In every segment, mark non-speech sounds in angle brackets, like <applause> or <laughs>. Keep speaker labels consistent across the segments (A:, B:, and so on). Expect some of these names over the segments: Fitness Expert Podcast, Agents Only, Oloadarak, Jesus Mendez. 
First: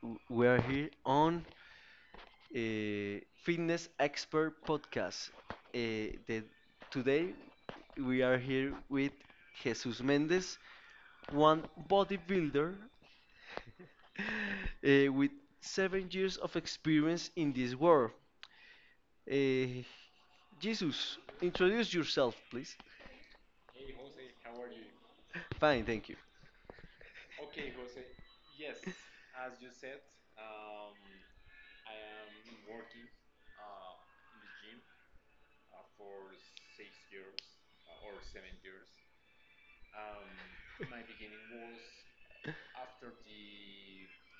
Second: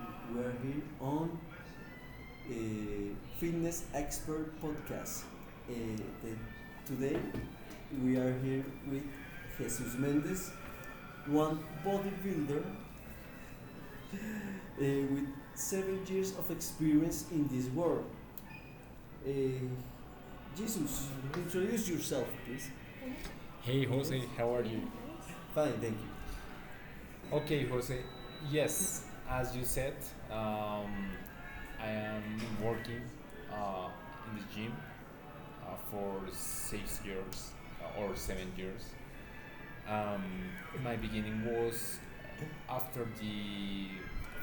A: We are here on Fitness Expert Podcast. Uh, the,
B: Today,
A: Today, we are here with Jesus Mendez, one bodybuilder <laughs> with 7 years of experience in this world.
B: uh,
A: Uh,
B: just
A: Jesus, introduce yourself, please.
B: Hey Jose, how are you? Nice.
A: Fine, thank you.
B: Yes, um, I am working uh, in the gym for 6 years or 7 years. Um, my beginning was the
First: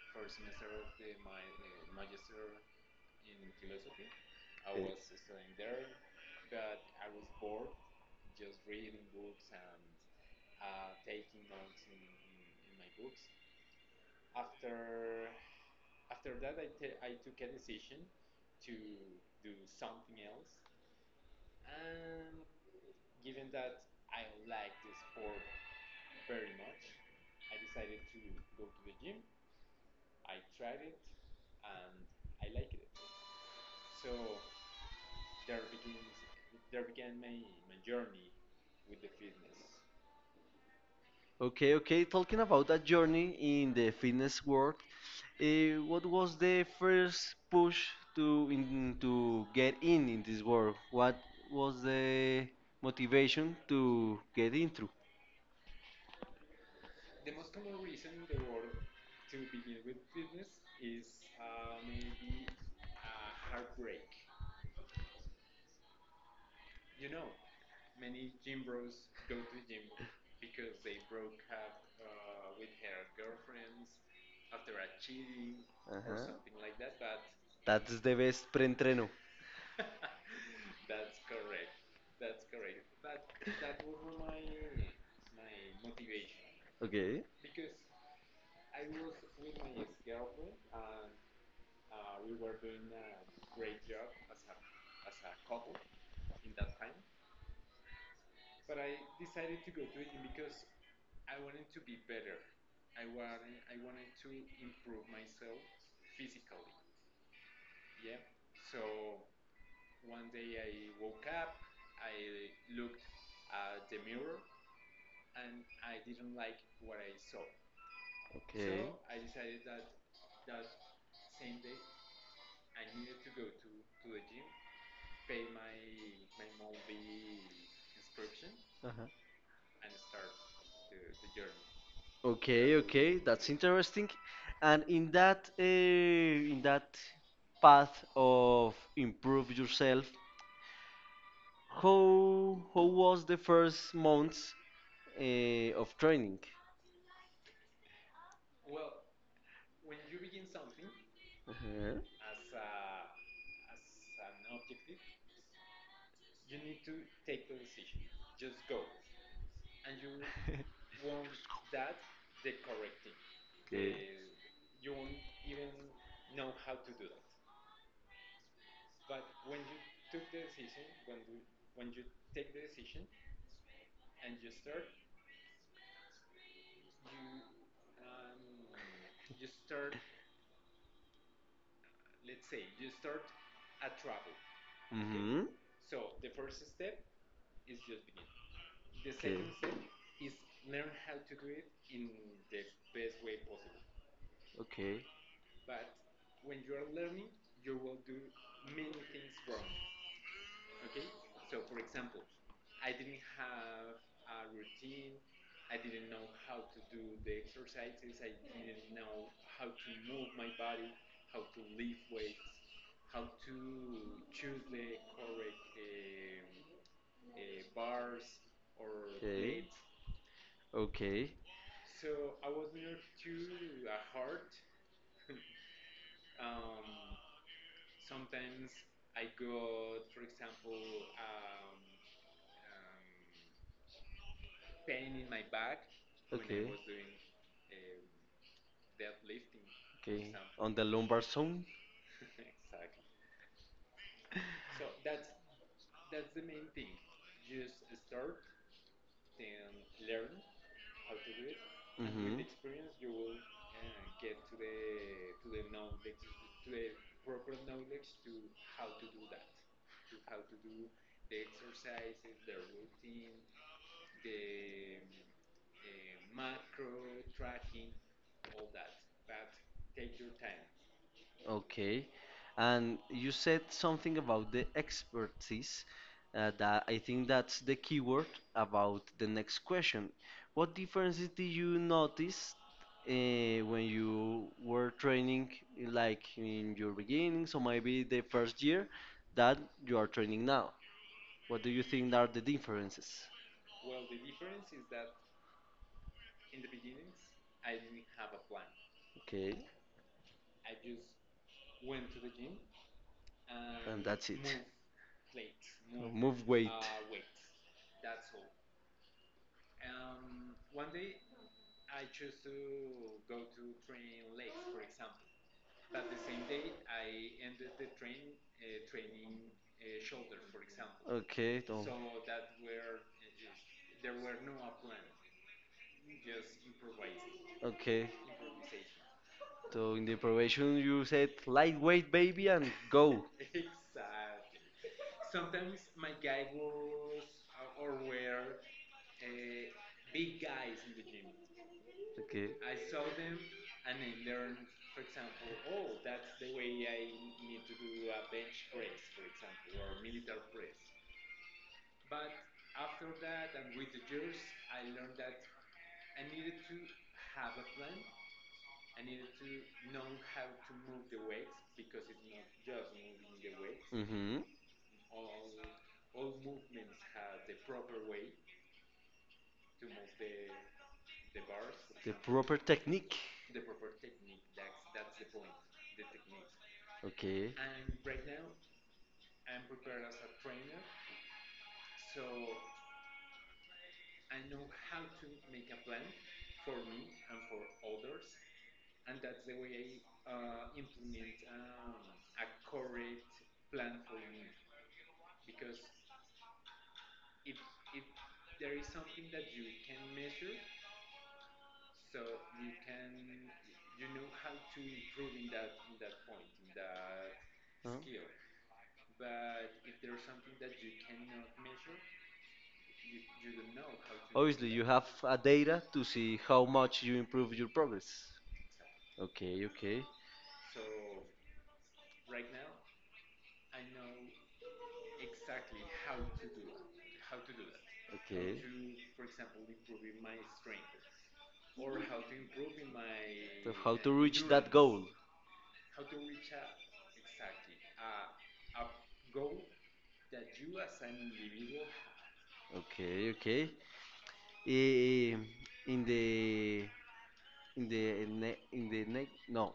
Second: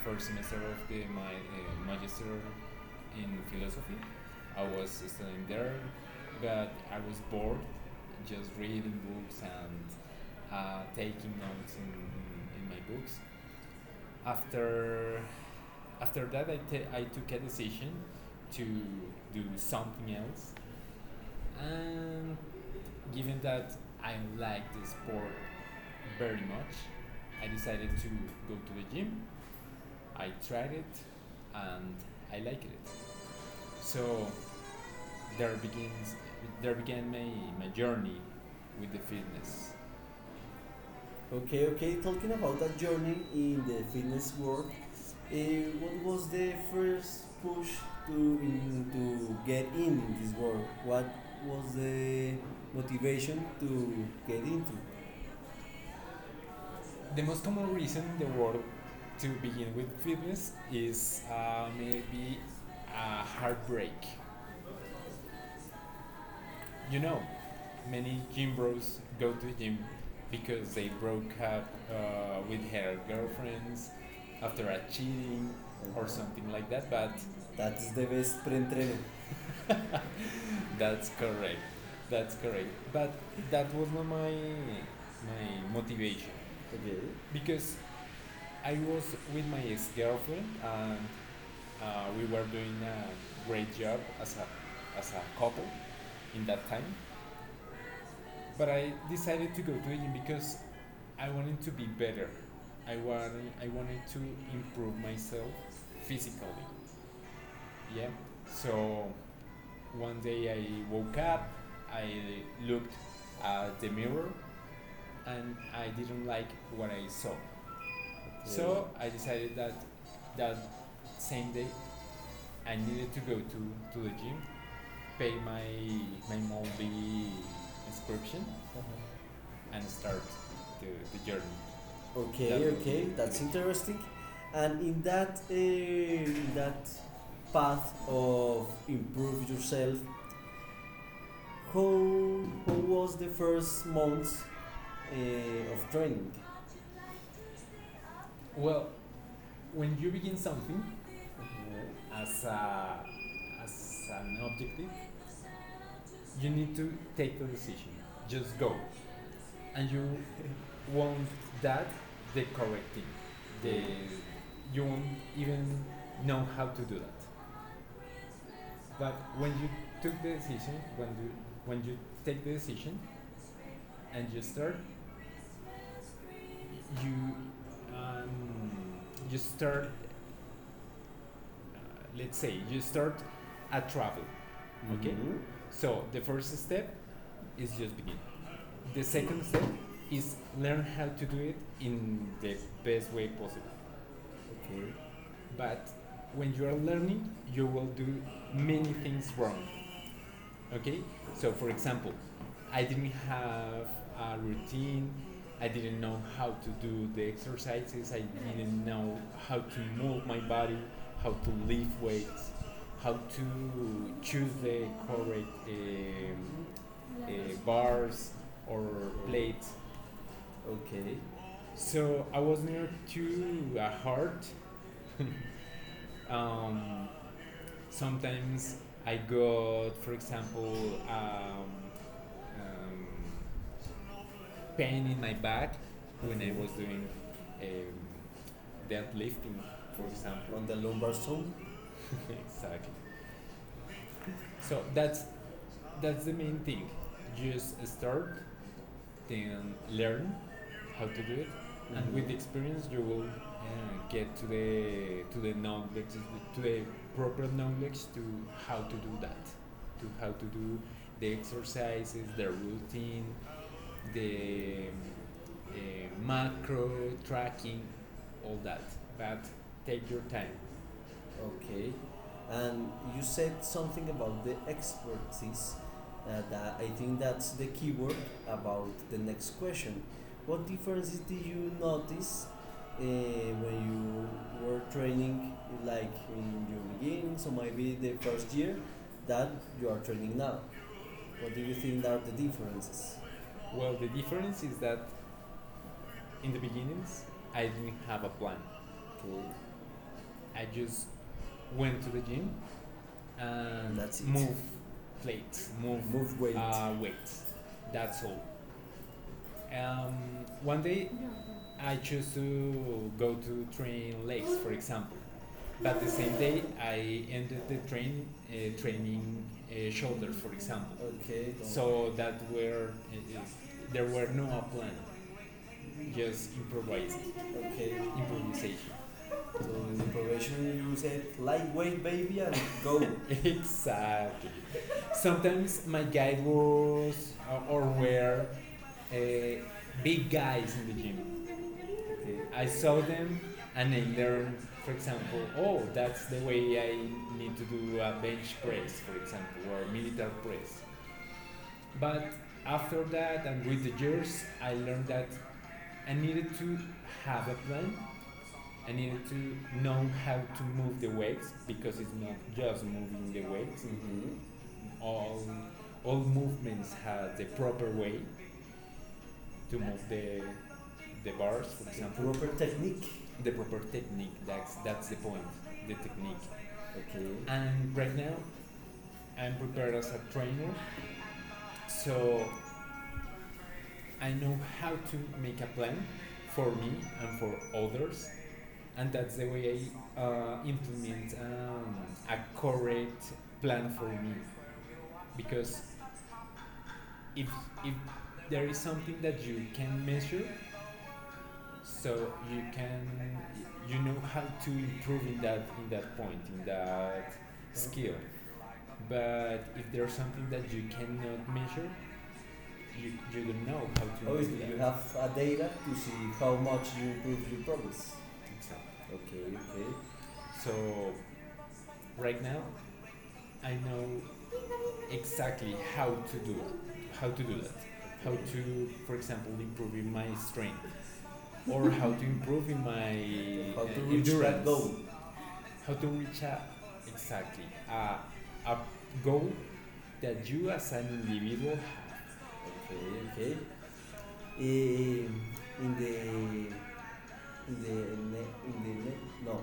B: first semester of my magister in philosophy studying
A: Uh,
B: there, but just reading books and uh, taking notes my books after after to do something else. And given I like I decided to go to the gym, I tracked, and I like there began my journey with the fitness. Okay.
A: Okay, okay. Talking about that journey in the fitness world, what was the first push to get in this world? What was the
B: But
A: motivation to get into?
B: the most common reason is a heartache. You know, many people gym, I broke up with her girlfriends after a cheating or
A: Uh-huh.
B: something like That That
A: That's the best pre-entreno.
B: That's correct. That's correct. But my my motivation. Okay.
A: Okay.
B: I was with my ex-girlfriend, and we were doing a great job uh, as in that time. But I decided to go to Egypt because I wanted to be better. I wanted to improve myself physically. Yeah. So one day I woke up, looked at the mirror, and what I saw
A: Okay.
B: that same day, I needed to to the my my movie inscription.
A: Uh-huh.
B: Mm-hmm. And the
A: Okay, okay, that's interesting. And in that
B: But-
A: path of improve yourself, how was the first months of training?
B: well, when you begin something,
A: Uh-huh.
B: you need to take, and
A: <laughs>
B: won't the, the
A: Okay.
B: you won't even know. But took when you when you take vacation and you um, start uh, let's say you start,
A: Mm-hmm.
B: so the step is just begin this.
A: Okay. Okay.
B: Is
A: Okay.
B: learn in the best, but when you are learning, you will do many things. So for, I have a routine. I didn't know how to do the exercise, I didn't know how to move body, how to lift weights, how to choose the correct bars or plates. Okay. So I was near to a heart. Um, Sometimes I got, for example, um, um, pain in my back when
A: Okay.
B: I'm
A: Okay.
B: doing um, deadlifting.
A: Okay. On the lumbar zone.
B: <laughs> Exactly. So that's the main thing. Just start, then learn
A: Hmm.
B: experience. You will get to the knowledge, to the proper knowledge to how to do that, to do the exercises, the routine, the uh, macro tracking, all that. But take your time.
A: Okay.
B: Okay.
A: And
B: And
A: you
B: you
A: said
B: said
A: something
B: something
A: about the expertise. That I think that's the keyword about the next question. What differences did you notice
B: notice
A: when
B: when
A: you
B: you
A: were
B: were
A: training,
B: training,
A: like
B: like
A: in
B: in
A: your
B: your
A: beginning,
B: beginning,
A: so
B: so
A: maybe
B: maybe
A: the
B: the
A: first
B: first
A: year
B: year
A: that
B: that
A: you are
B: you are
A: training
B: training
A: now?
B: now?
A: What do
B: What do
A: you
B: you
A: think
B: think
A: are
B: are
A: the
B: the
A: differences?
B: differences? Well, the difference is that in the beginnings, I didn't have a plan.
A: Okay.
B: Okay. I just went to the gym
A: And
B: and
A: that's
B: that's
A: it.
B: it. Move plates, move,
A: Move
B: Move weight.
A: weight.
B: Weights. That's all. Um, One day, I chose to go to train legs, for example. But the same day, I training shoulder, for example.
A: Okay,
B: So that were there were no plan, just
A: <laughs> okay.
B: improvisation.
A: So in the preparation you said lightweight baby, and <laughs>
B: Exactly. Sometimes my guide was or were uh, big guys in the gym.
A: okay.
B: Saw them, and I learned, for example, oh, that's the way I need to do a bench press, for example, or military press. But after that. With the years, I learned that I needed to have them. I needed to know how to move the weights because it's not just moving the weights.
A: Mhm.
B: All all movements have the proper way to move the bars.
A: Example, proper technique.
B: Technique. That's the point. The technique.
A: Okay.
B: And right now, I'm prepared as a trainer, so I know how to make a plan for me and for others, and that's the way I implement a correct plan for me. Because if it's something you can measure, so you you need to, in that point, in that skill. But if there's something that you cannot measure, you don't know how to. Oh,
A: That, have a data to see how much you improve your progress.
B: problems. Exactly.
A: Okay,
B: Okay, okay.
A: okay.
B: So right now I know exactly how to do it? How to do that,
A: How
B: how
A: okay.
B: to, for example, improve in my strength, or how to improve in
A: So
B: my <laughs> how
A: how
B: to
A: to
B: reach
A: reach
B: endurance,
A: that
B: that goal.
A: goal?
B: How to reach a, exactly, a goal that you as an individual.
A: Okay, okay.
B: Okay, okay.
A: Eh,
B: Eh,
A: in the in the ne in the next no.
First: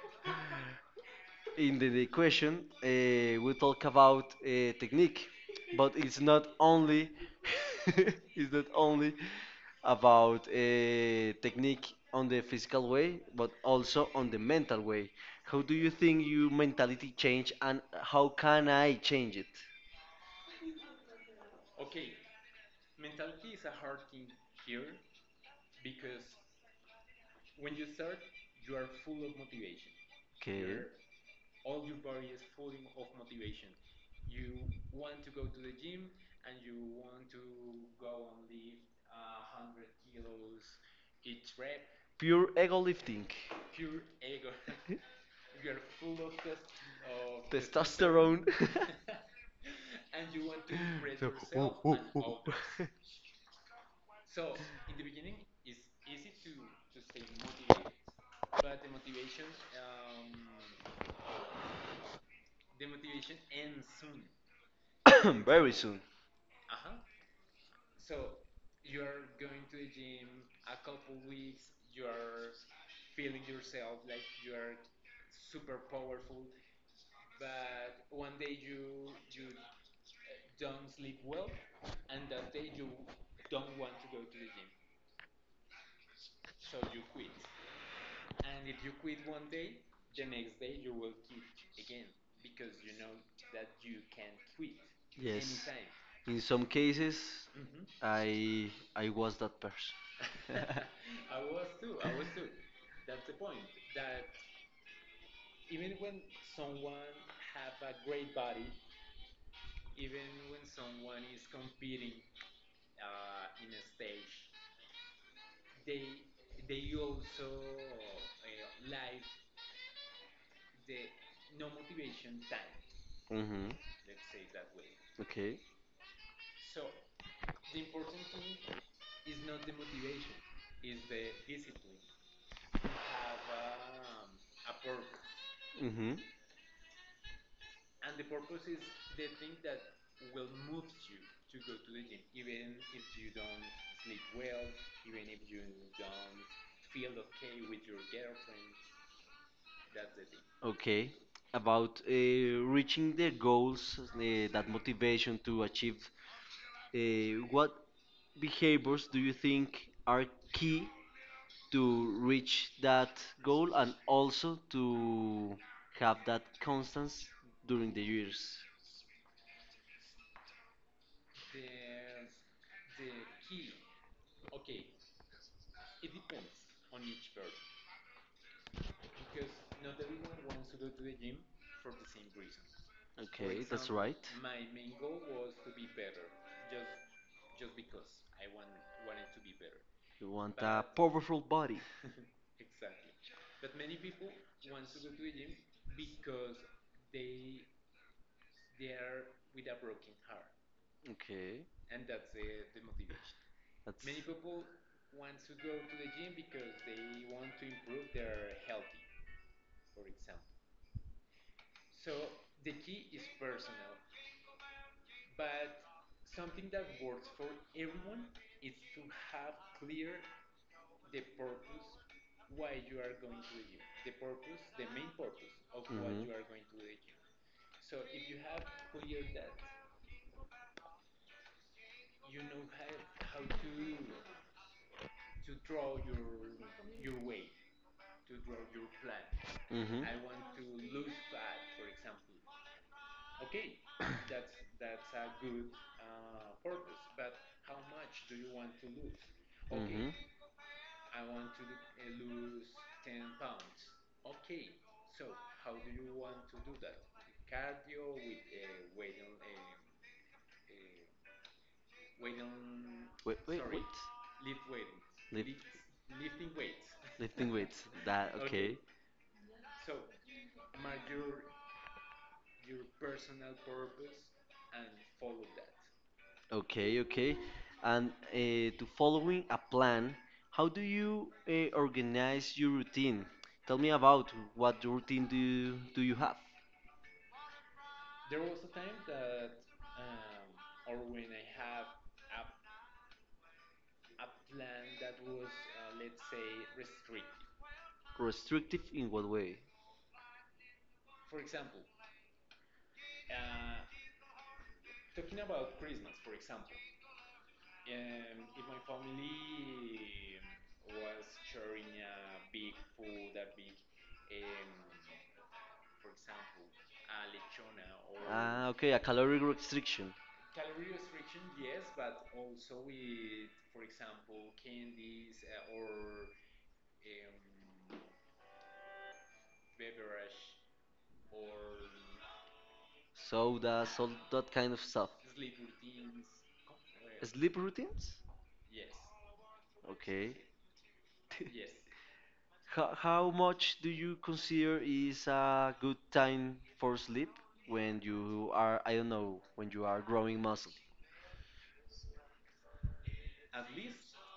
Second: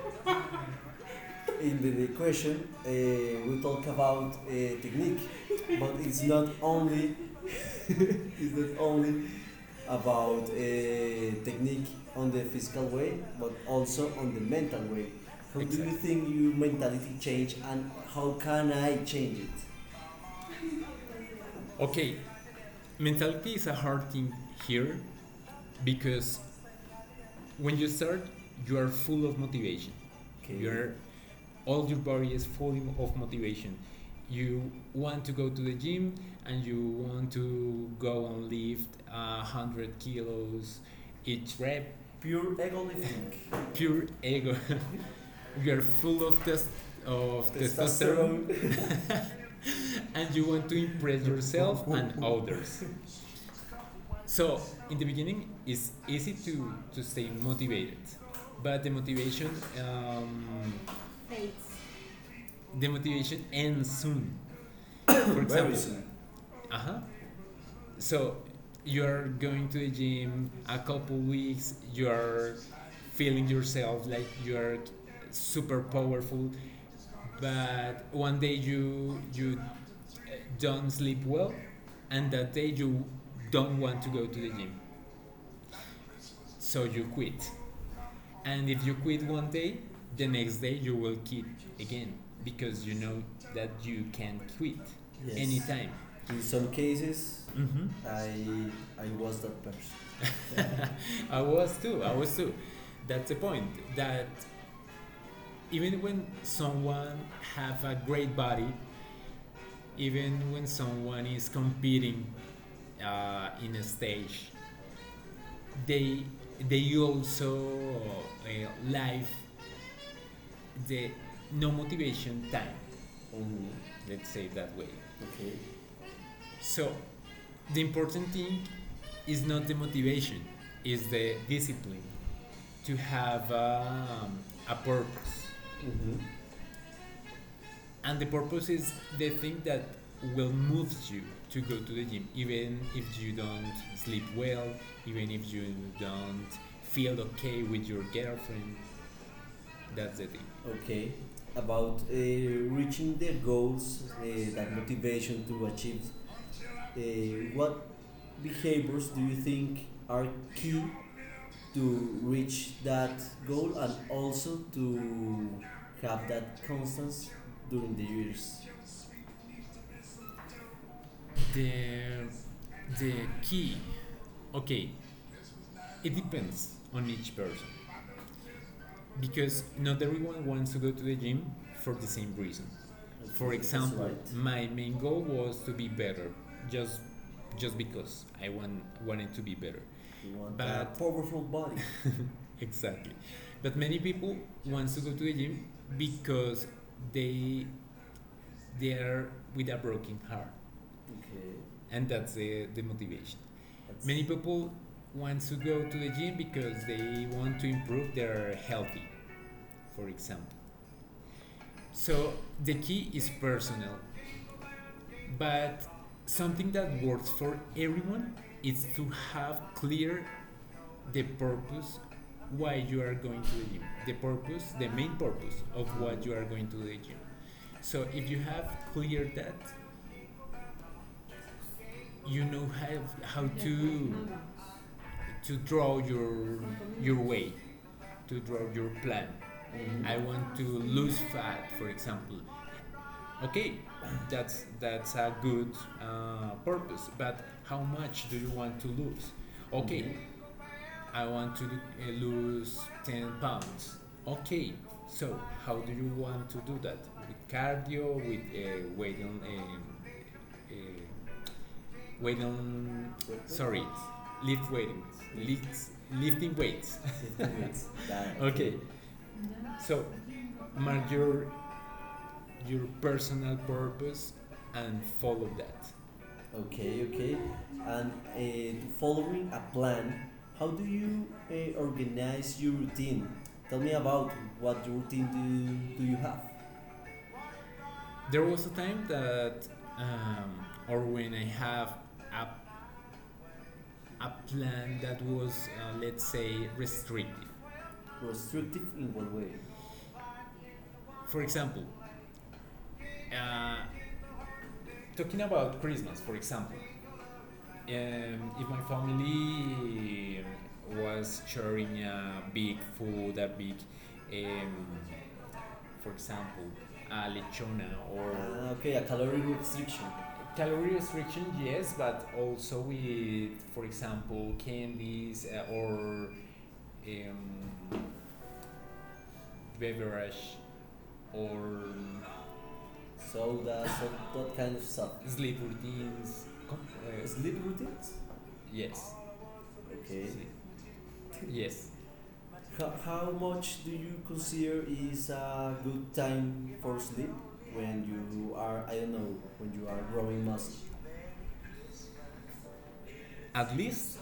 A: <laughs> In the question, we talk about technique, but it's not only
B: Only
A: <laughs>
B: <laughs>
A: it's
B: is
A: not
B: not
A: only
B: only
A: about
B: about technique
A: technique on
B: on
A: the
B: the
A: physical
B: physical
A: way,
B: way,
A: but
B: but
A: also
B: also
A: on the
B: on the
A: mental
B: mental
A: way.
B: way.
A: How
B: How, exactly,
A: do
B: do you,
A: you
B: exactly,
A: think
B: think
A: your
B: your
A: mentality
B: mentality
A: change,
B: change,
A: and
B: and
A: how
B: how?
A: can I change it?
B: Okay, mentality is a hard thing here because when you start, you are full of motivation. Okay.
A: Okay.
B: Your, all your body is full of motivation. You want to go to the gym, and you want to go and lift 100 kilos each rep.
A: Pure
B: Pure
A: ego
B: ego
A: lifting.
B: lift. <laughs> Pure ego.
A: <laughs>
B: <laughs> You are full
A: You
B: of test, of t-
A: testosterone. <laughs>
B: <laughs> and you want to impress
A: So, ooh, ooh,
B: others.
A: others
B: So in the beginning, it's easy to stay motivated. But um, the motivation ends soon.
A: ooh. <coughs> Very soon.
B: Uh huh. So you're going to the gym a couple weeks. You're feeling yourself like you're super powerful. But one day you don't sleep well, and that day you don't want to go to the gym, so you quit. And if you quit one day, the next day you will quit again, because you know that you can quit, yes,
A: Yes.
B: anytime.
A: <laughs> In
B: In
A: some
B: some
A: cases,
B: cases, mm-hmm, I
A: I I
B: I
A: was
B: was that
A: that
B: person.
A: person. <laughs>
B: <laughs> <laughs> I was too. I was too. That's the point. That even when someone have a great body, even when someone is competing in a stage, they they also live the no motivation time.
A: Mhm.
B: Mm-hmm. Let's say it that way.
A: Okay.
B: Okay. So the important thing is not the motivation, is the discipline to have a purpose.
A: Mhm.
B: Mm-hmm. Purpose is the thing that will move you to go to the gym, even if you don't feel okay with your girlfriend. The
A: Okay, about reaching the goals, that motivation to achieve, what behaviors do you think are key
B: thing.
A: to
B: To
A: reach
B: reach
A: that
B: that
A: goal
B: goal,
A: and
B: and
A: also
B: also
A: to
B: to
A: have
B: have
A: that
B: that
A: constance
B: constance
A: during the
B: during the year.
A: years?
B: The the key. Okay, it depends on each person because not everyone wants to go to the gym for the same reason.
A: Okay, that's right.
B: My main goal was to be better, just because wanted to be better.
A: You
B: You
A: want
B: want,
A: a powerful body.
B: <laughs> Exactly. But many people want to go to the gym because they, there with a broken heart,
A: Okay.
B: yeah, and that's the motivation.
A: That's
B: Many people want to go to the gym because they want to improve their healthy, for example. So the key is personal, but something that works for everyone is to have clear the purpose why you are going to the gym. The purpose, the main purpose of what you are going to
A: mhm.
B: the gym. So if you have clear that, you know how to draw your way, to draw your plan.
A: Mhm.
B: Mm-hmm. I want to lose fat, for example. Okay, that's
A: <coughs>
B: that's a good purpose. But how much do you want to lose? I want to lose 10 pounds. Okay, so how do you want to do that? With cardio, with weight on. Uh, Weight on, sorry, weighting, lifting weights.
A: <laughs>
B: <laughs>
A: <laughs>
B: Okay, so mark your personal purpose and follow that.
A: Okay, okay.
B: Okay.
A: And
B: And
A: to following a plan,
B: plan,
A: how do you
B: you
A: organize your routine?
B: think
A: Tell me about
B: about
A: what routine do you
B: do, do you
A: have?
B: have? There was a time that, um, or when I have a, a plan that was, let's say, restrictive.
A: Restrictive
B: Restrictive
A: in what
B: in what
A: way?
B: way? For example, uh, talking about Christmas, for example. If my family was sharing a big food, a big, um, for example, a lechona, or,
A: Ah,
B: ah,
A: okay, a
B: okay, a
A: caloric
B: calorie
A: restriction,
B: restriction. Calorie restriction, yes, but also with, for example, candies, or um, beverage, or
A: sodas,
B: soda,
A: all that kind of stuff.
B: soft, sleep routines.
A: Sleep routines?
B: Yes.
A: Okay.
B: Okay. Sleep.
A: <laughs>
B: Yes.
A: How, how
B: How
A: much do
B: much
A: you consider is a good time
B: time
A: for sleep
B: sleep?
A: when you are, I don't know,
B: No.
A: when you are
B: You
A: growing muscle?
B: must, at least,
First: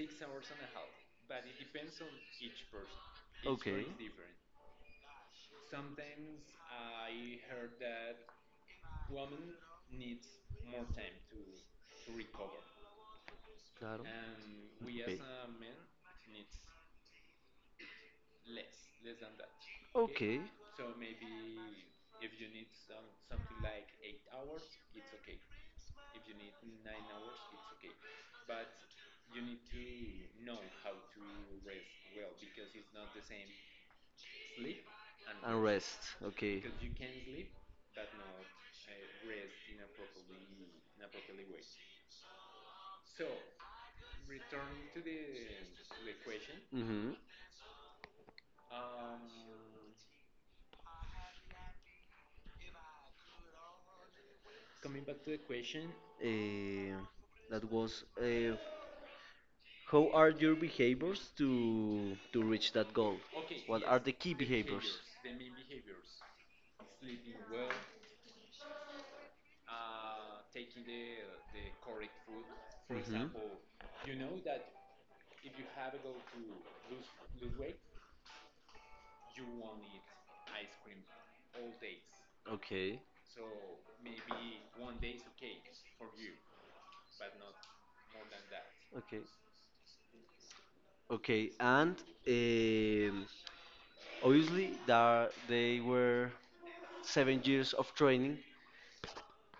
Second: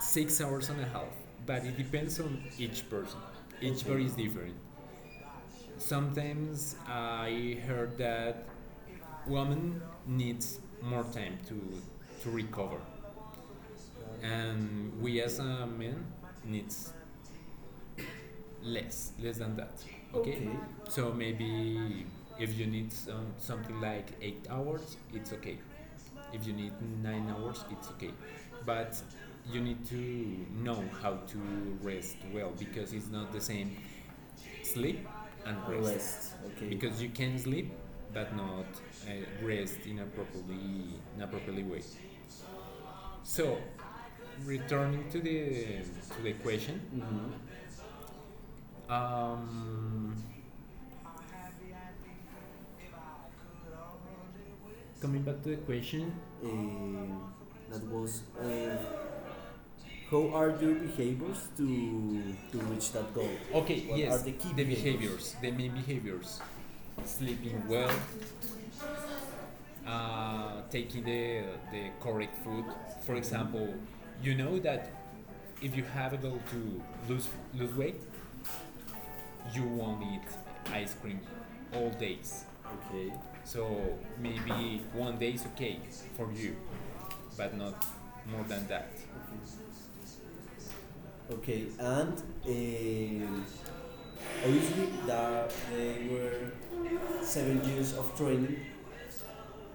B: 6 hours and a half, but it depends on each person.
A: Okay,
B: Each person is different. Sometimes I heard that woman needs more time to recover,
A: claro.
B: and
A: Okay.
B: we as a man needs less than that.
A: Okay.
B: Okay. Okay. So maybe if you need something like 8 hours, it's okay. If you need 9 hours, it's okay. But you need to know how to rest well because it's not the same sleep rest.
A: Rest
B: Rest.
A: okay.
B: Okay. Because you can sleep but not uh, rest in a properly way. So returning to the question.
A: Mm-hmm.
B: Mhm. um, Question. Uh,
A: Eh, that was.
B: was
A: How are your behaviors to reach that goal? What
B: okay,
A: are the
B: yes,
A: key
B: the behaviors?
A: behaviors?
B: Behaviors, the main behaviors: sleeping well, uh, the, the correct food. For
A: Hmm.
B: example, you know that, able to lose lose weight, you won't eat ice cream all days.
A: Okay,
B: So maybe one day is okay for you, but not more than that.
A: okay, okay. And um, obviously, there they were 7 years of training.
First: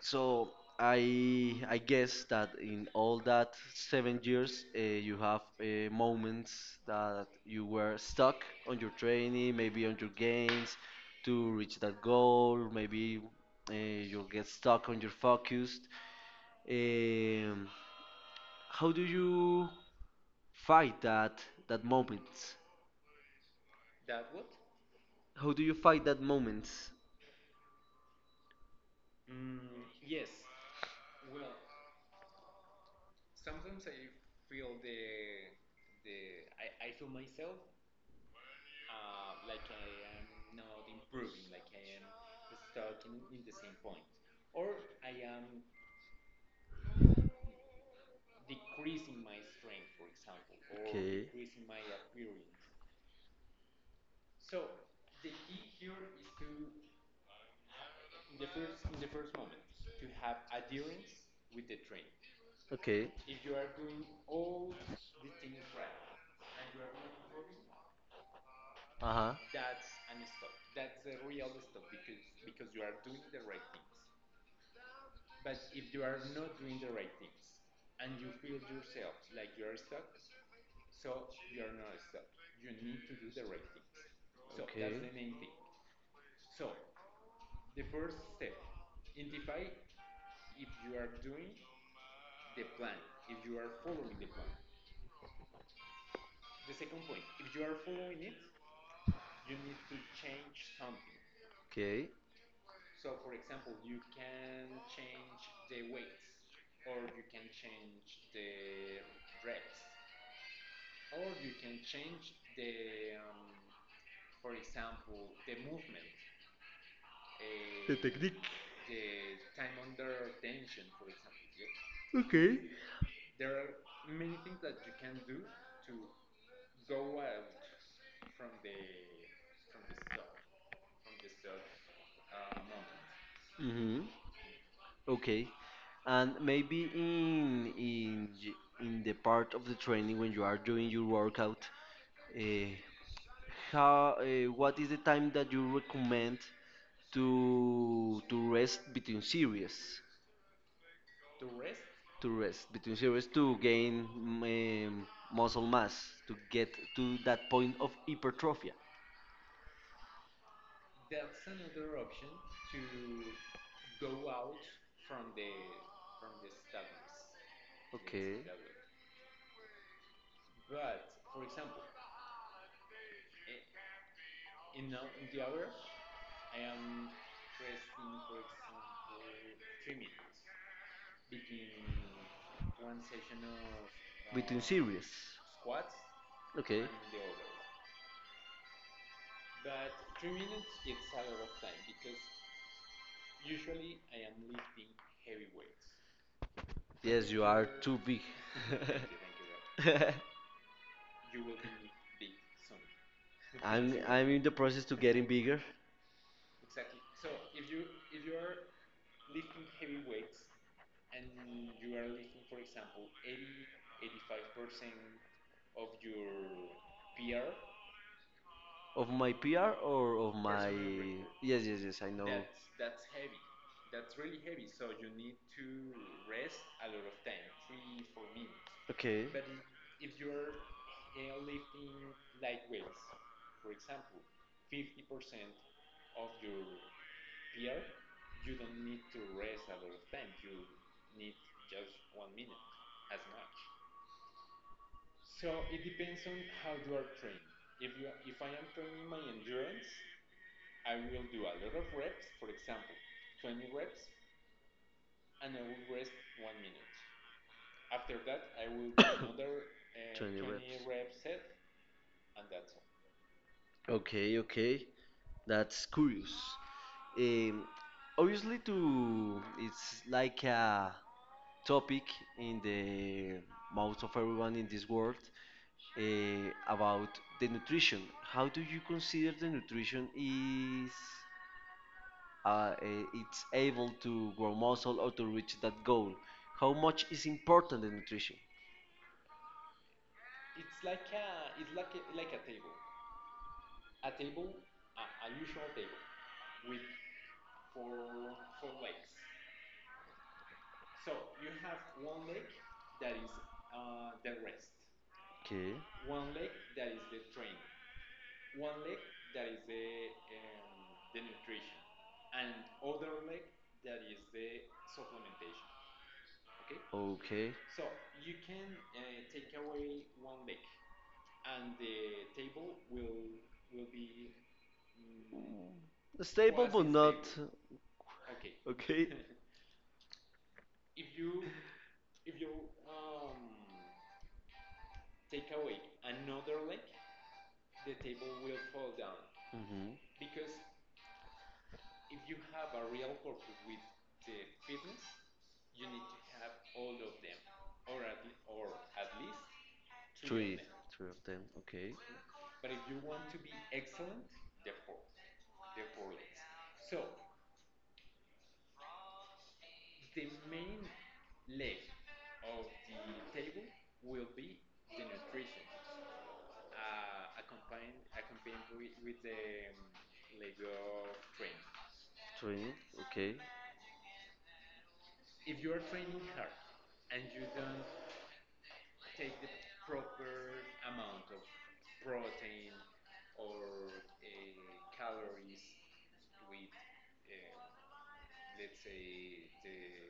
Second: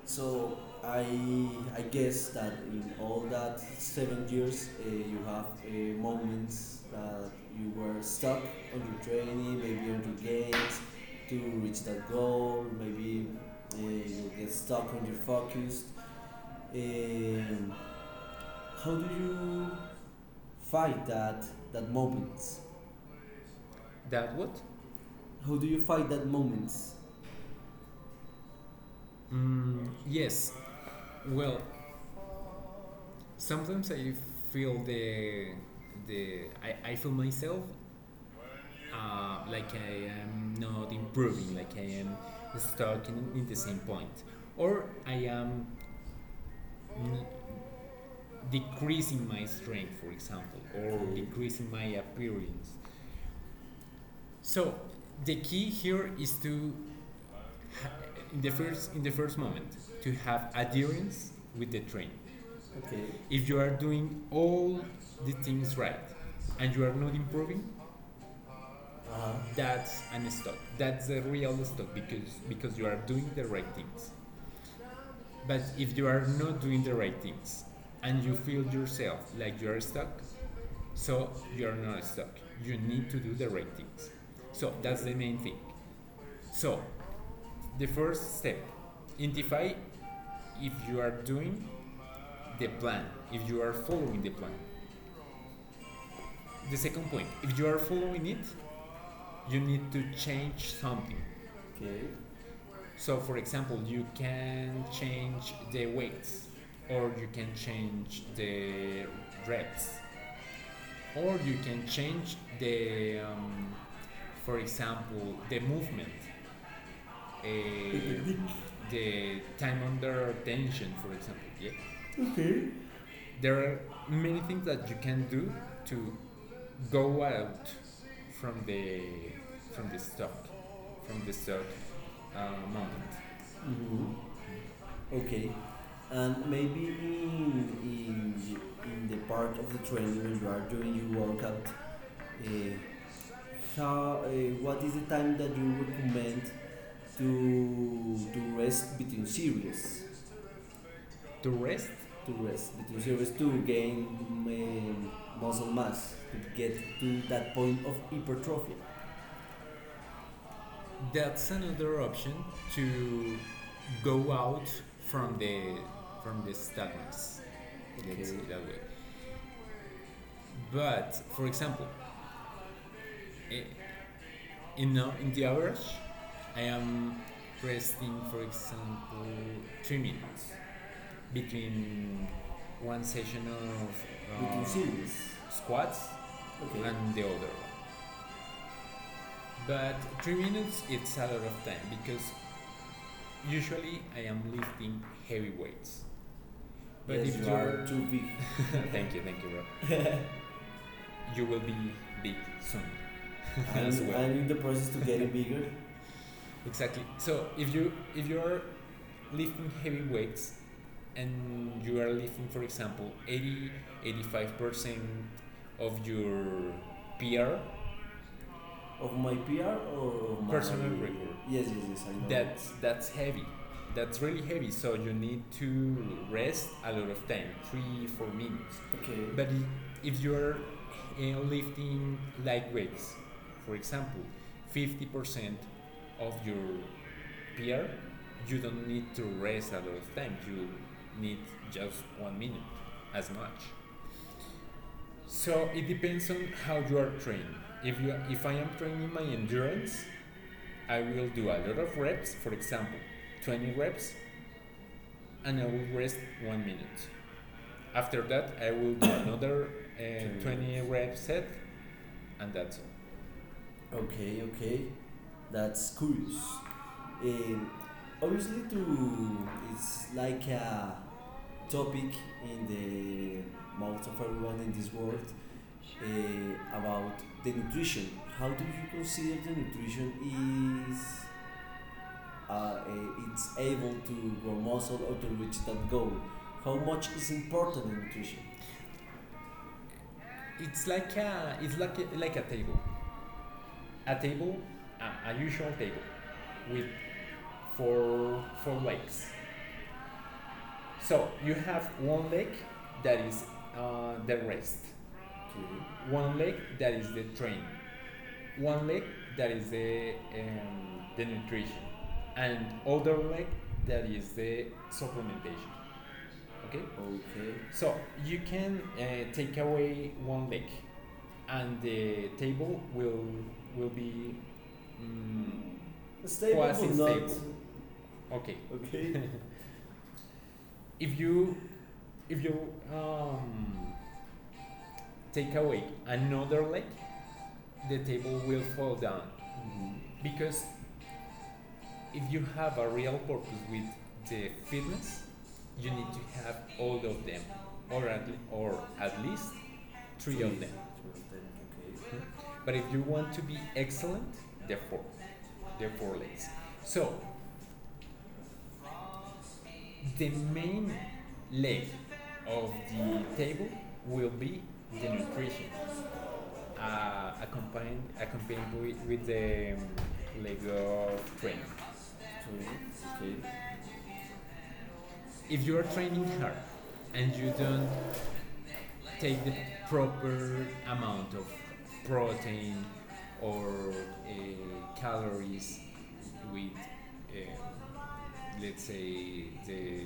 A: So I guess that in
B: In all
A: all that
B: that
A: seven
B: seven
A: years,
B: years
A: you have
B: have, moments
A: moments that
B: that,
A: you were stuck on your training, maybe on your gains to reach that goal. Maybe you'll get stuck on your focus. Um,
B: um, how
A: how do
B: do
A: you
B: you,
A: fight that
B: that
A: moment?
B: moments. That what?
A: How
B: How
A: do
B: do
A: you
B: you
A: fight
B: fight?
A: that moment?
B: Yes. Well, sometimes I feel the I feel myself. I am not improving. Like I am stuck in the same point, or I am, n- decreasing my strength, for example, or decreasing my appearance. So the key here is to, ha- in the first moment, to have adherence with the train. Okay.
A: Okay.
B: If you are doing all the things right and you are not improving,
A: Uh-huh.
B: and stop. That's the real because you are doing the right things. But if you are not doing the right things and you feel like you are, stuck, so you are not. Stuck. You need to do the right things. So that's the main thing. So the first identify if you are doing, if you are following the plan. If you are change something,
A: Okay.
B: so you can change the weights, or you can change the rep, or change the, for example, uh, the for example. Yeah.
A: Yeah? Okay.
B: There are many things you can do to go from the from this from the search. Um,
A: Mm-hmm. Okay. And maybe in the part of the training when you
B: when
A: are doing your workout, uh, how what is the time that you recommend to rest between series?
B: the rest
A: To rest between series to gain muscle mass to get to that point of
B: of hypertrophy.
A: hypertrophy.
B: That's another option to go out from the from the stagnance. Okay. Let's Okay. Say
A: Okay.
B: that way. But for example, i- in the average, I am uh, 3 minutes in session of
A: Between series.
B: squats
A: Okay.
B: and the other. 3 minutes, I am lifting heavy weights.
A: Yes, you are too big. <laughs>
B: Thank you, thank you. You will be big soon.
A: I'm in the process to getting bigger
B: <laughs> exactly. So if you you're lifting heavy weights and you are lifting, for example, 80, 85% your
A: of my PR or of
B: Oh, my-
A: my
B: Personal my... record.
A: yes
B: Yes,
A: yes
B: yes,
A: yes
B: yes.
A: I
B: I
A: know
B: know. That's heavy. That's really heavy. So you need to rest a lot of time, three, 4 minutes. Okay.
A: okay
B: But
A: <coughs>
B: if you're uh, in, like, example, 50% of you need just 1 minute, as much. So train. If I am training my endurance, I will do a rest and I will rest 1 minute. I will do
A: <coughs>
B: a
A: 20
B: 20 rep
A: reps
B: set, and that's all. Oh,
A: okay, okay,
B: that,
A: that's curious. Um, Obviously, too,
B: Mm,
A: it's
B: it's
A: like
B: like
A: a topic in the mouth of everyone in this world about the nutrition. How do you consider the
B: Digital
A: nutrition
B: nutrition
A: is
B: is
A: it's
B: it's
A: able
B: able to
A: to grow muscle or to reach that goal? How much is important the nutrition?
B: table uh, for legs. So you have one leg that is the rest,
A: Okay.
B: okay, one leg that is the train, one leg that is the nutrition, and other leg that is the supplementation.
A: Okay.
B: So you can take away one leg. The table will be mm,
A: Stable. Okay. <laughs>
B: if you If you um, take away another leg, the table will fall down. Mm-hmm.
A: Mm-hmm.
B: Because if you have a real purpose with the fitness, you need to have all of them, or at, or at least three of
A: Three
B: them. Two
A: of
B: of them,
A: them. Okay.
B: okay. Mm-hmm. But if you want to be excellent, there are four. There are four legs. So the main leg of the table will be the nutrition. Accompanied with the Lego train.
A: Three.
B: Okay.
A: Okay.
B: If you are training hard and you don't take the proper amount of protein or calories with, uh, let's say, the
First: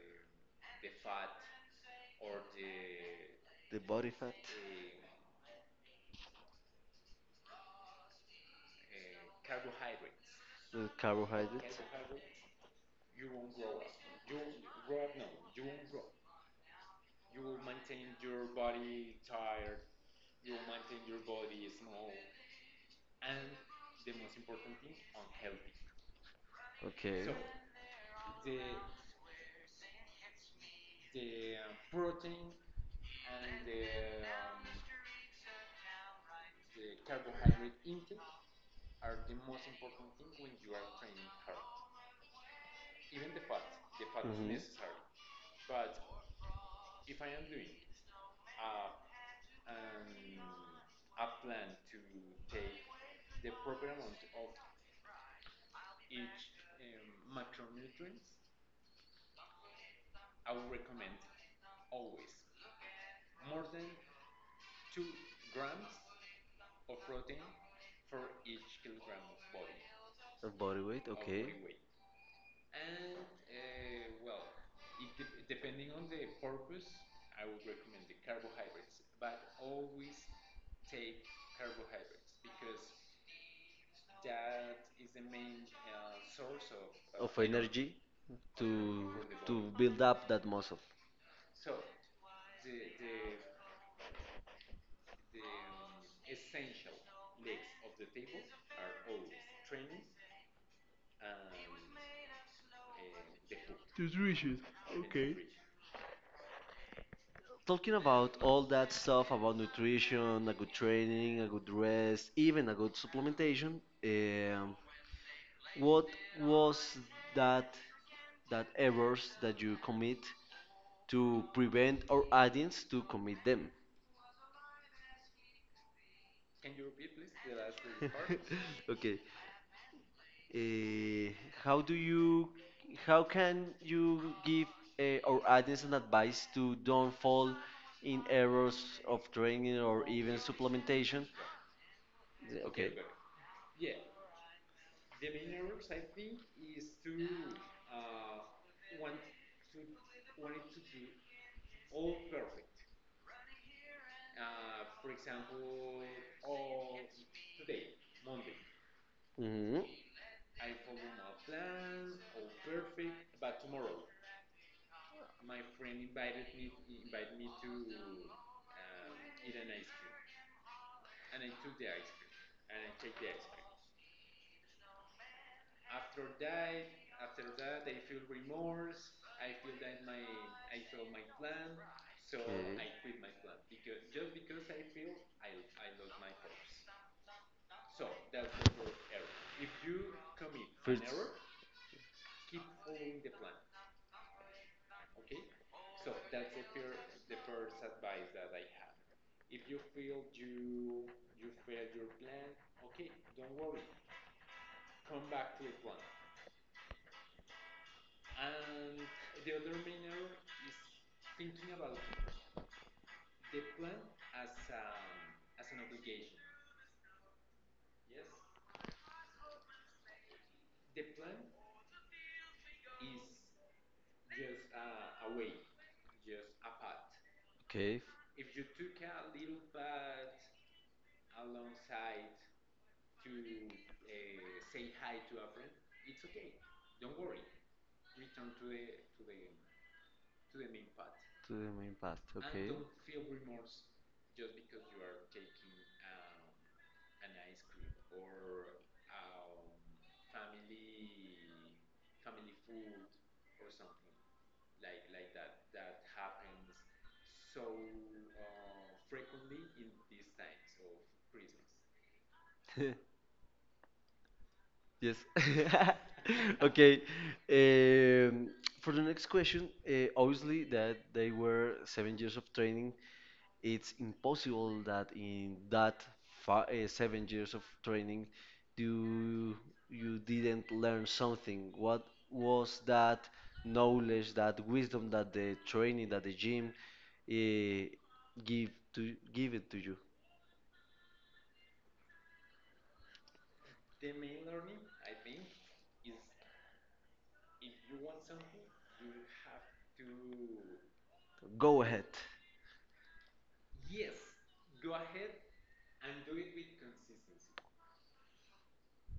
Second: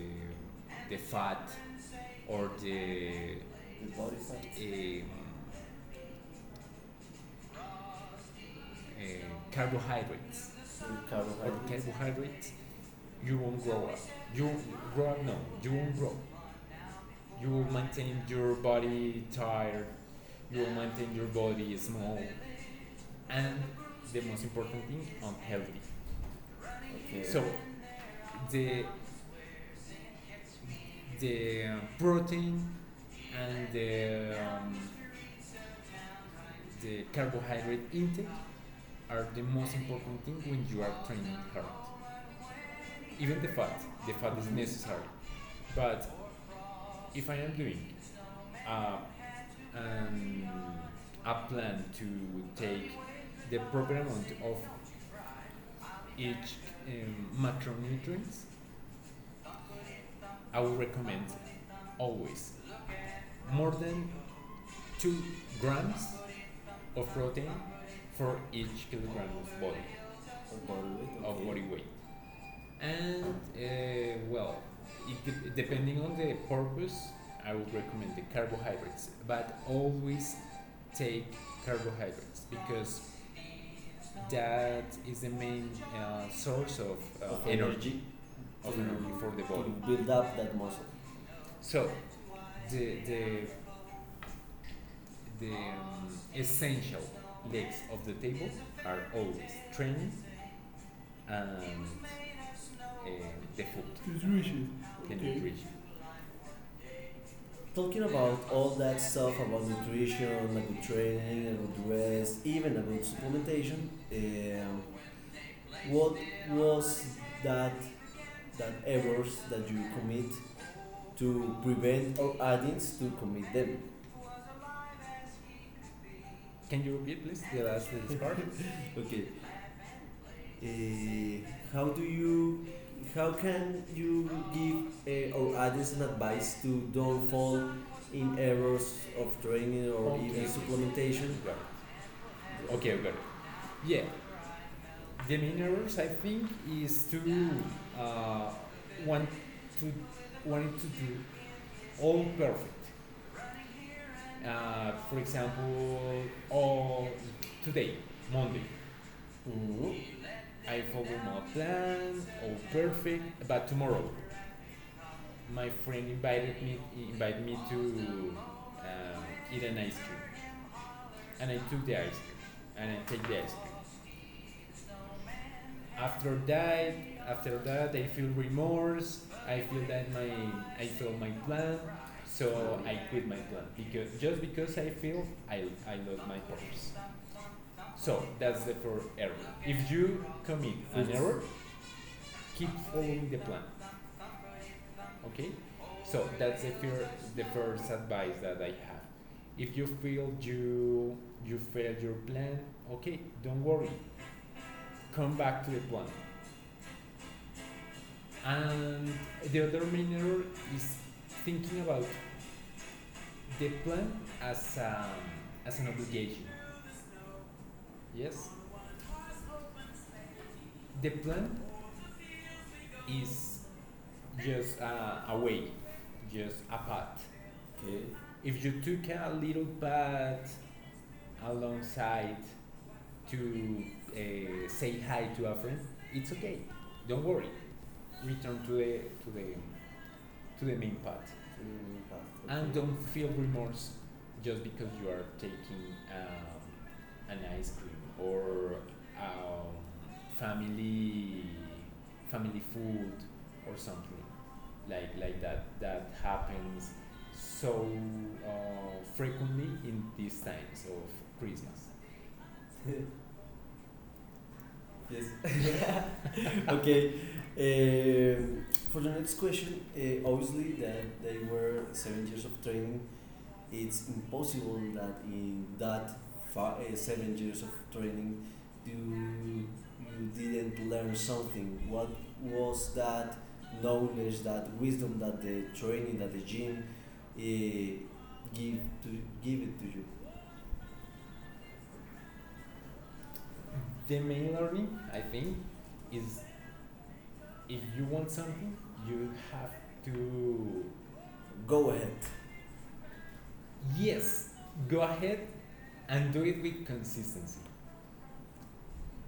B: fat or the
A: The body fat.
B: um, uh, carbohydrates,
A: The carbohydrates.
B: graduate, you won't grow up. You won't grow up, no. You won't grow. You will maintain your body tired. You will maintain your body small. And the most important thing, healthy.
A: Okay.
B: So the the protein, um, the carbohydrate intake, the most important thing when you are training hard. Even the fat is necessary. But doing um, and to take the amount of macronutrients, I would recommend always more than 2 grams of protein for kilogram of body,
A: The body weight.
B: body weight. And well, depending on the purpose, I would recommend the carbs, but always take because that is the main source of.
A: Of energy to to build up that muscle.
B: So the the the essential the training and uh,
A: To reach it. And okay. Talking about all that stuff about nutrition, a good training, a good rest, even a good supplementation, um, what was that that errors that you commit to
B: to
A: prevent
B: prevent
A: our
B: all
A: audience
B: agents to
A: to commit
B: commit them.
A: them?
B: Can you repeat, please, the last part?
A: <laughs>
B: <laughs> Okay.
A: Okay, Uh, how
B: How
A: do
B: do
A: you,
B: you?
A: how can you give our audience an advice to don't fall in errors of training or even supplementation? Is it okay.
B: Yeah, the main errors I think is to uh, want to do all perfect. For example, all today, Monday,
A: Mm-hmm.
B: Mhm. I follow my plan, all perfect, but tomorrow, my friend. invited me invited me uh, to the ice cream, and I take the ice cream. After that, I feel remorse. I feel that my I failed my plan, so I
A: Okay.
B: quit my plan because just because I failed, I lost my purpose. So that's the first error. If you commit
A: First,
B: an error, keep following the plan. Okay, so that's first advice that I have. If you feel you failed your plan, okay, don't worry. Come back to the plan. And the other main error, thinking about the plan as um, as an obligation. Yes, the plan is just a way, just a path.
A: okay,
B: If you took a little path alongside to uh, say hi to a friend, it's okay. Don't worry. Return to the to the to the main path
A: to the main path,
B: Okay. And
A: okay.
B: don't feel remorse just because you are taking um, an ice cream or um, family family food or something like that that happens so uh, frequently in these times of Christmas.
A: <laughs>
B: Yes.
A: Yes. <laughs> Okay. Um,
B: For
A: for
B: the
A: the next question,
B: mostly
A: obviously that
B: that they
A: they
B: were
A: were
B: seven
A: seven
B: years
A: years of
B: of training.
A: training. It's
B: It's impossible
A: impossible that
B: that in
A: in
B: that
A: that
B: seven
A: seven
B: years
A: years
B: of
A: of
B: training
A: training, you you didn't learn something. What was
B: was
A: that
B: that knowledge,
A: knowledge, that
B: that wisdom,
A: wisdom, that
B: that
A: the
B: the
A: training,
B: training, that
A: that
B: the
A: the gym
B: gym give
A: give
B: to
A: to
B: give
A: give it
B: it
A: to
B: to
A: you?
B: you. The main learning, I think, is if you want something, you have to Go
A: Go
B: ahead.
A: ahead.
B: Yes, go ahead and do it with consistency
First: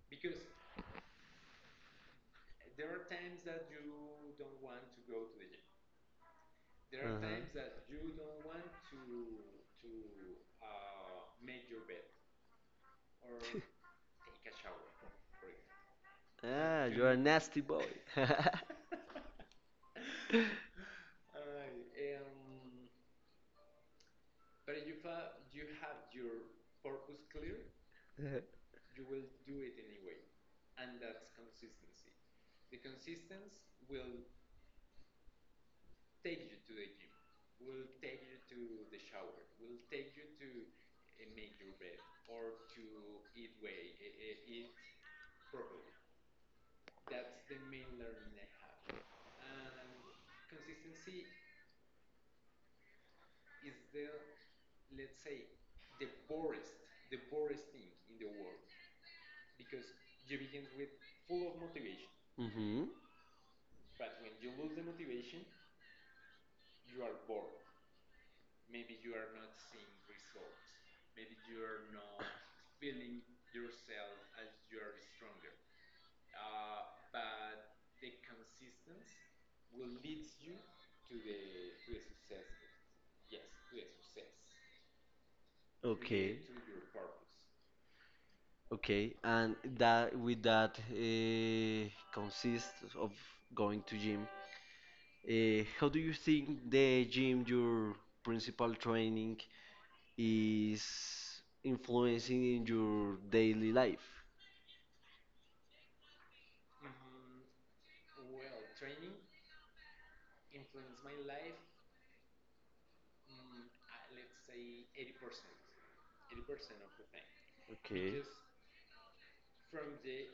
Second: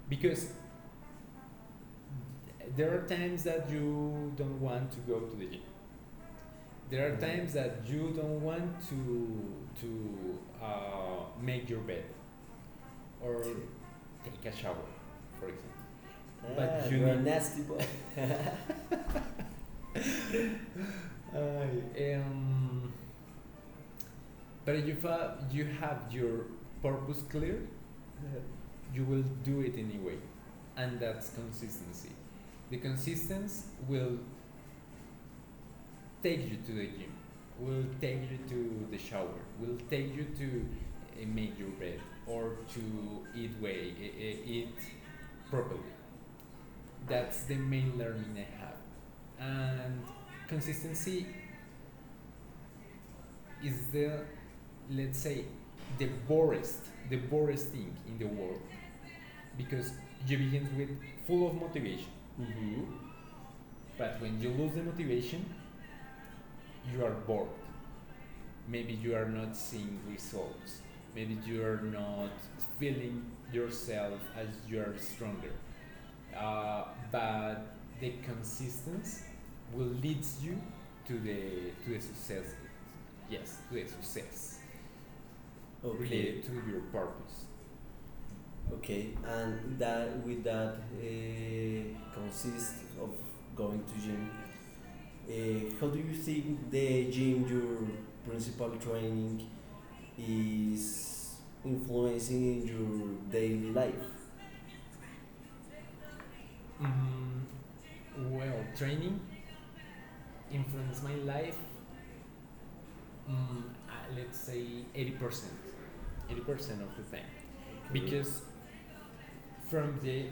B: because there are times that you don't want to go to the gym, there are
A: Mhm.
B: times that you don't want to make your bed or take a shower, for example.
A: Ah,
B: You
A: you're
B: are
A: a know.
B: a
A: Nasty
B: nasty
A: boy.
B: boy.
A: <laughs> <laughs>
B: <laughs> uh,
A: I
B: Um, but if you have your purpose clear, you will do it anyway, and that's consistency. The consistency will take you to the gym, will take you to the shower, will take you to make your bed or to eat properly. That's the main learning I have, and consistency is the let's say the borest the borest thing in the world because you begin with full of motivation,
A: mhm.
B: but when you motivation you are maybe you are not seeing results, maybe you are not yourself as you are stronger. Uh, but the consistency will lead you to the, to the success. Yes, to the success,
A: Related okay. Relate
B: to your purpose.
A: okay. And that with that consists of going to gym. How do you think the gym, your principal training, is
B: Is
A: influencing in your daily life?
B: Mm, well, training influenced my life, mm, let's say 80%. 80% of the time.
A: Okay.
B: Because from the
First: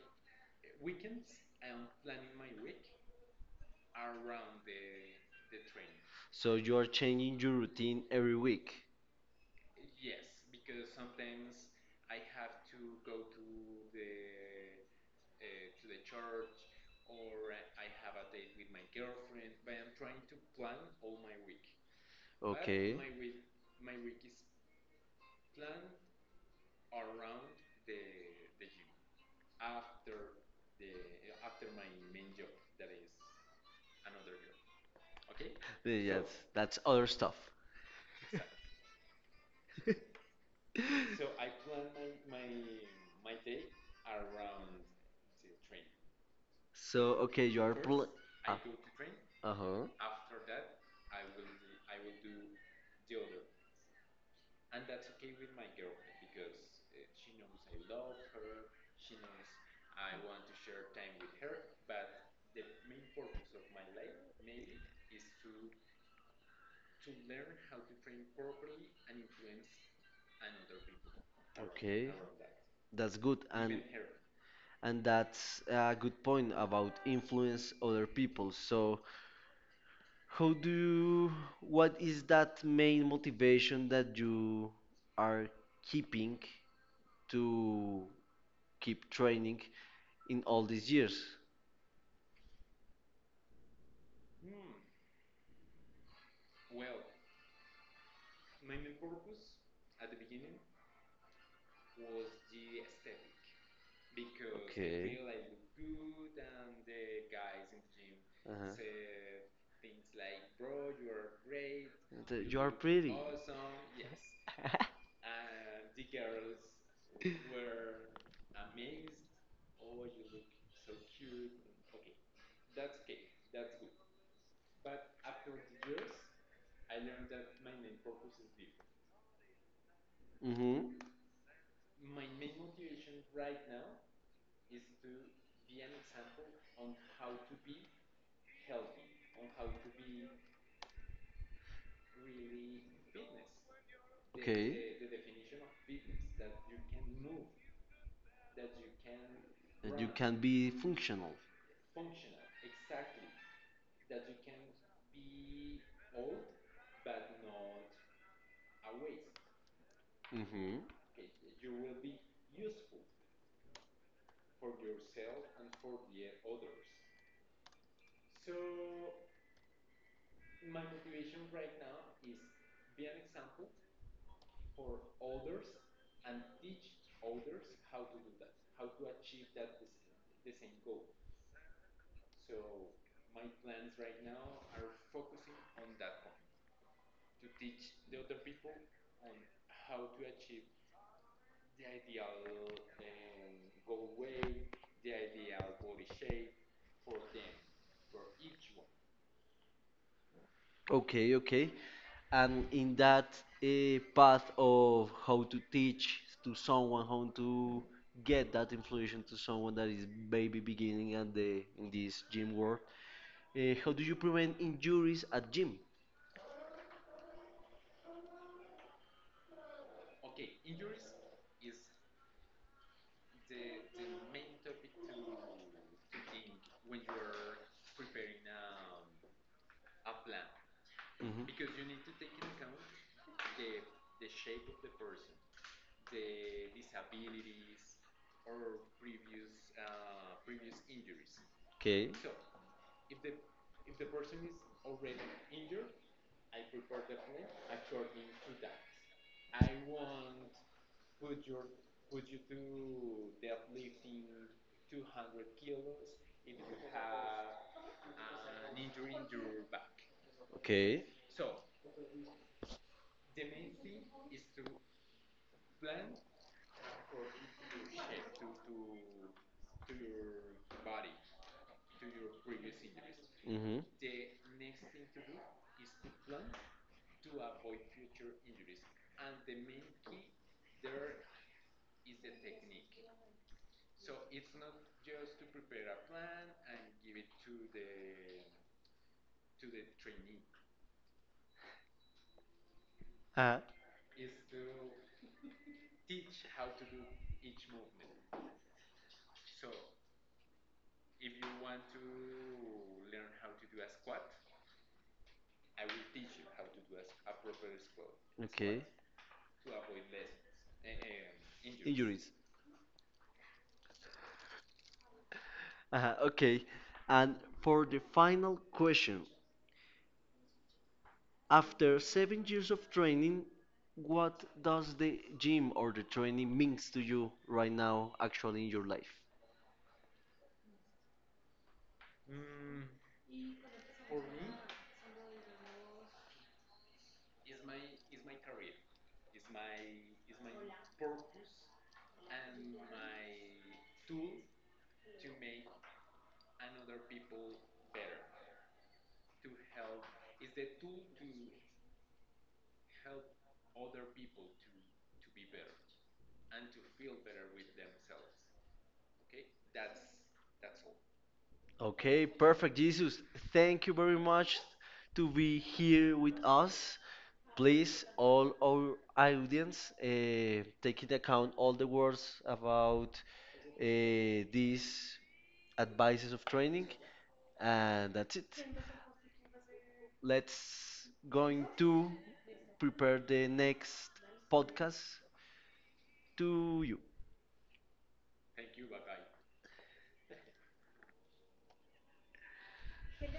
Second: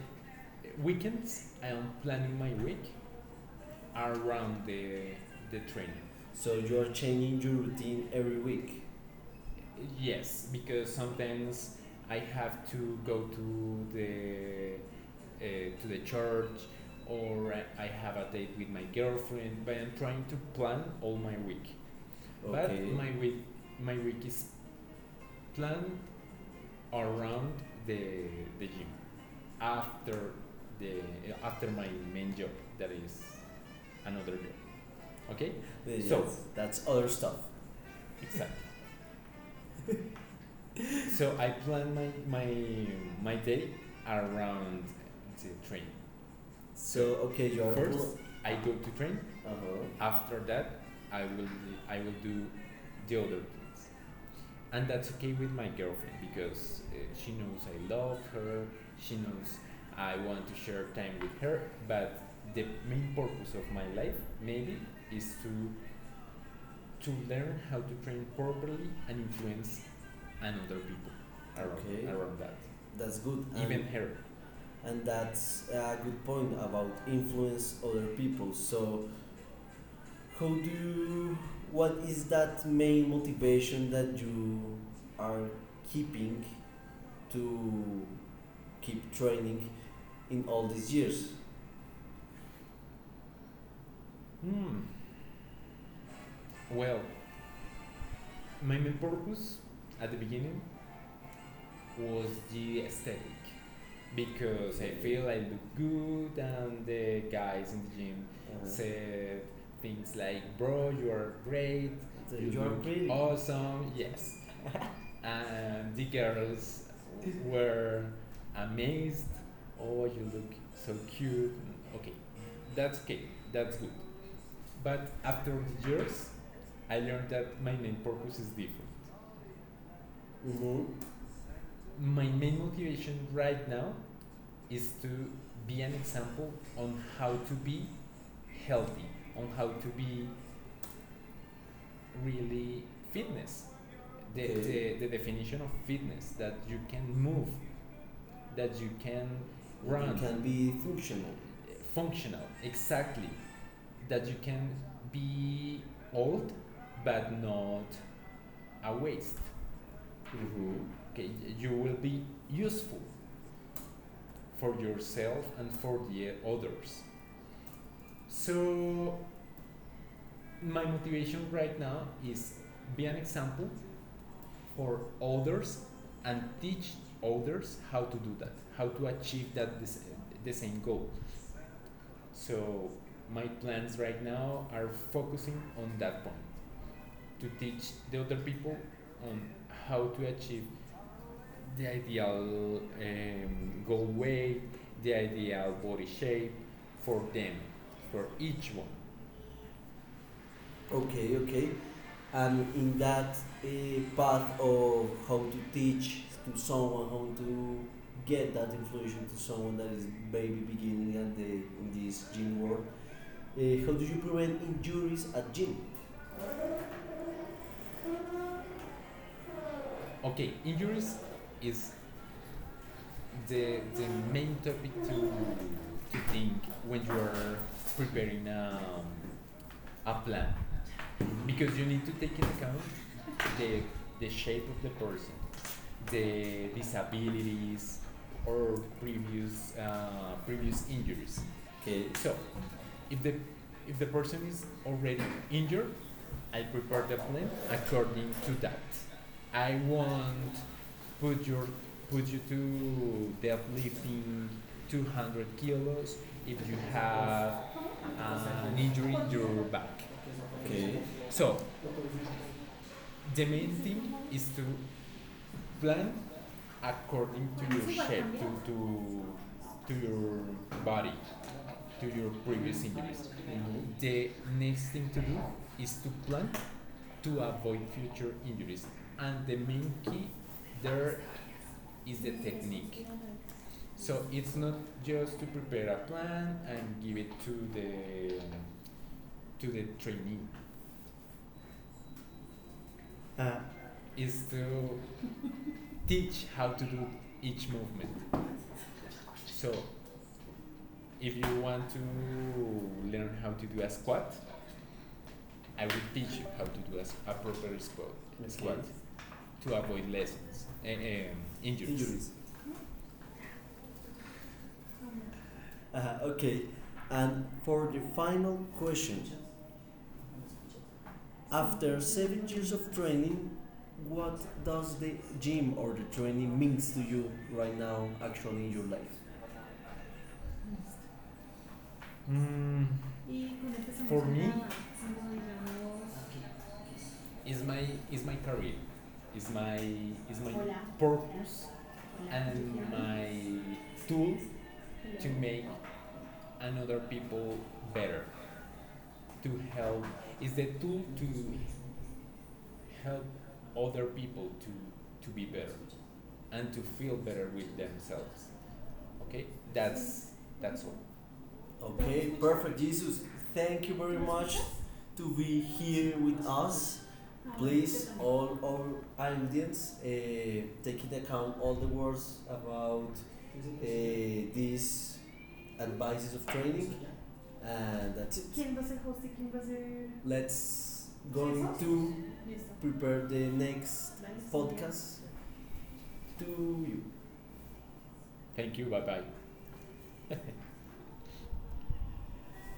B: weekends, I am planning my week around the training. So
A: So you are
B: you're
A: changing
B: changing
A: your
B: your
A: routine
B: routine
A: every
B: every
A: week.
B: week. Yes, because sometimes I have to go to the church, or I have a date with my girlfriend. But I'm trying to plan all my week. Okay. But Okay.
A: Okay.
B: My week is planned around the the gym after the after my main job that is another job. Okay.
A: Yeah, yes,
B: Yes, so-
A: that's other
B: that's other
A: stuff.
B: stuff. Exactly.
A: <laughs>
B: <laughs> So I plan my day around the train.
A: So
B: So
A: okay,
B: okay.
A: you are pl-
B: First,
A: uh,
B: I go to train. Uh
A: uh-huh.
B: huh. After that, I will I will do the other things, and that's okay with my girlfriend because she knows I love her. She knows I want to share time with her. But the main purpose of my life maybe is to learn how to train properly and influence and other people around,
A: Okay,
B: around that.
A: that's
B: That's
A: good,
B: good. And, Even and, her.
A: and
B: And
A: that's
B: that's
A: a
B: a
A: good
B: good
A: point
B: point
A: about
B: about
A: influence
B: influence
A: other
B: other
A: people.
B: people.
A: So,
B: So
A: how
B: how
A: do
B: do you
A: you, what is that main motivation that
B: that you
A: you are keeping to keep training in all these years?
B: Hmm. Well, my main purpose at the beginning was the aesthetic because I
A: Okay.
B: feel I look good, and the guys in the gym
A: Uh-huh.
B: said things like, "Bro, you are great.
A: The, you
B: You
A: are
B: are look
A: pretty.
B: awesome."
A: <laughs>
B: Yes. And the girls were amazed. Oh, you look so cute. Okay, okay, that's good. But after the years, I learned that my main purpose is different.
A: Mm-hmm.
B: My main motivation right now is to be an example on how to be healthy, on how to be really fitness. The,
A: Okay.
B: Okay. The definition of fitness that you can move, that you can It
A: That you
B: run It
A: can
B: can
A: be
B: be
A: functional.
B: functional. Functional exactly, that you can be old but not a waste.
A: Mm-hmm.
B: Mm-hmm. Okay, you will be useful for yourself, for the others. So my motivation right now is be an example for others and teach others how to do that, how to achieve that the same goal. So my plans right now are focusing on that point to teach the other people on how to achieve the ideal goal weight, the ideal body shape for them, for each one.
A: Okay, okay. And in that path of how
B: To
A: to teach
B: teach
A: to
B: to
A: someone
B: someone how
A: how to
B: to
A: get
B: Get
A: that
B: that
A: information
B: information
A: to
B: to
A: someone
B: someone
A: that
B: that
A: is
B: is
A: maybe
B: maybe
A: beginning
B: beginning
A: at
B: at
A: the
B: the
A: in
B: in
A: this
B: this
A: gym
B: gym
A: world,
B: world.
A: how
B: How
A: do
B: do
A: you
B: you
A: prevent
B: prevent
A: injuries
B: injuries
A: at
B: at
A: gym?
B: gym? Okay, injuries is the main topic to think when you are preparing a plan because you need to
A: Hmm.
B: take into account the the shape of the person, the disabilities or previous previous injuries. Okay.
A: Okay.
B: So if the if the person is already injured, I prepare the plan according to that. I want put your put you to deadlifting 200 kilos if you have an injury in your back. Okay.
A: Okay.
B: So the main thing is to plan according to your shape, to your body, to your previous injuries.
A: Mm-hmm.
B: Mm-hmm. The next thing to do is to plan to avoid future injuries. And the main key there is the technique. So it's not just to prepare a plan and give it to the trainee. Uh,
A: Ah.
B: It's to teach how to do each movement. So if you want to learn how to do a squat, I will teach you how to do a proper squat, okay. squat
A: Okay.
B: to avoid lessons and injuries. Injuries.
A: Injuries. Uh,
B: Okay.
A: okay. And for the final
B: Final question.
A: question,
B: After
A: after
B: seven
A: seven
B: years
A: years
B: of
A: of
B: training,
A: training,
B: what
A: what
B: does
A: does
B: the
A: the
B: gym
A: gym
B: or the
A: or the
B: training
A: training
B: means to
A: means to
B: you
A: you
B: right
A: right
B: now,
A: now,
B: actually in
A: actually in
B: your
A: your
B: life?
A: life?
B: Mm, For me? Is my career, is my is my purpose and my tool to make another people better, to help is the tool to help other people to be better. And to feel better with themselves. Okay, that's that's all.
A: Okay, perfect, Jesus. Thank you very much
B: Watch
A: to be here with us.
B: us,
A: Please,
B: please,
A: all our audience,
B: audience,
A: take into account all the words
B: words
A: about
B: about
A: these advices of training,
B: training.
A: and that's it.
B: Quem vai ser host e quem vai
A: Let's
B: Let's
A: going
B: go
A: to
B: to
A: prepare the next podcast
B: podcast.
A: to
B: Thank
A: you.
B: you. Bye bye.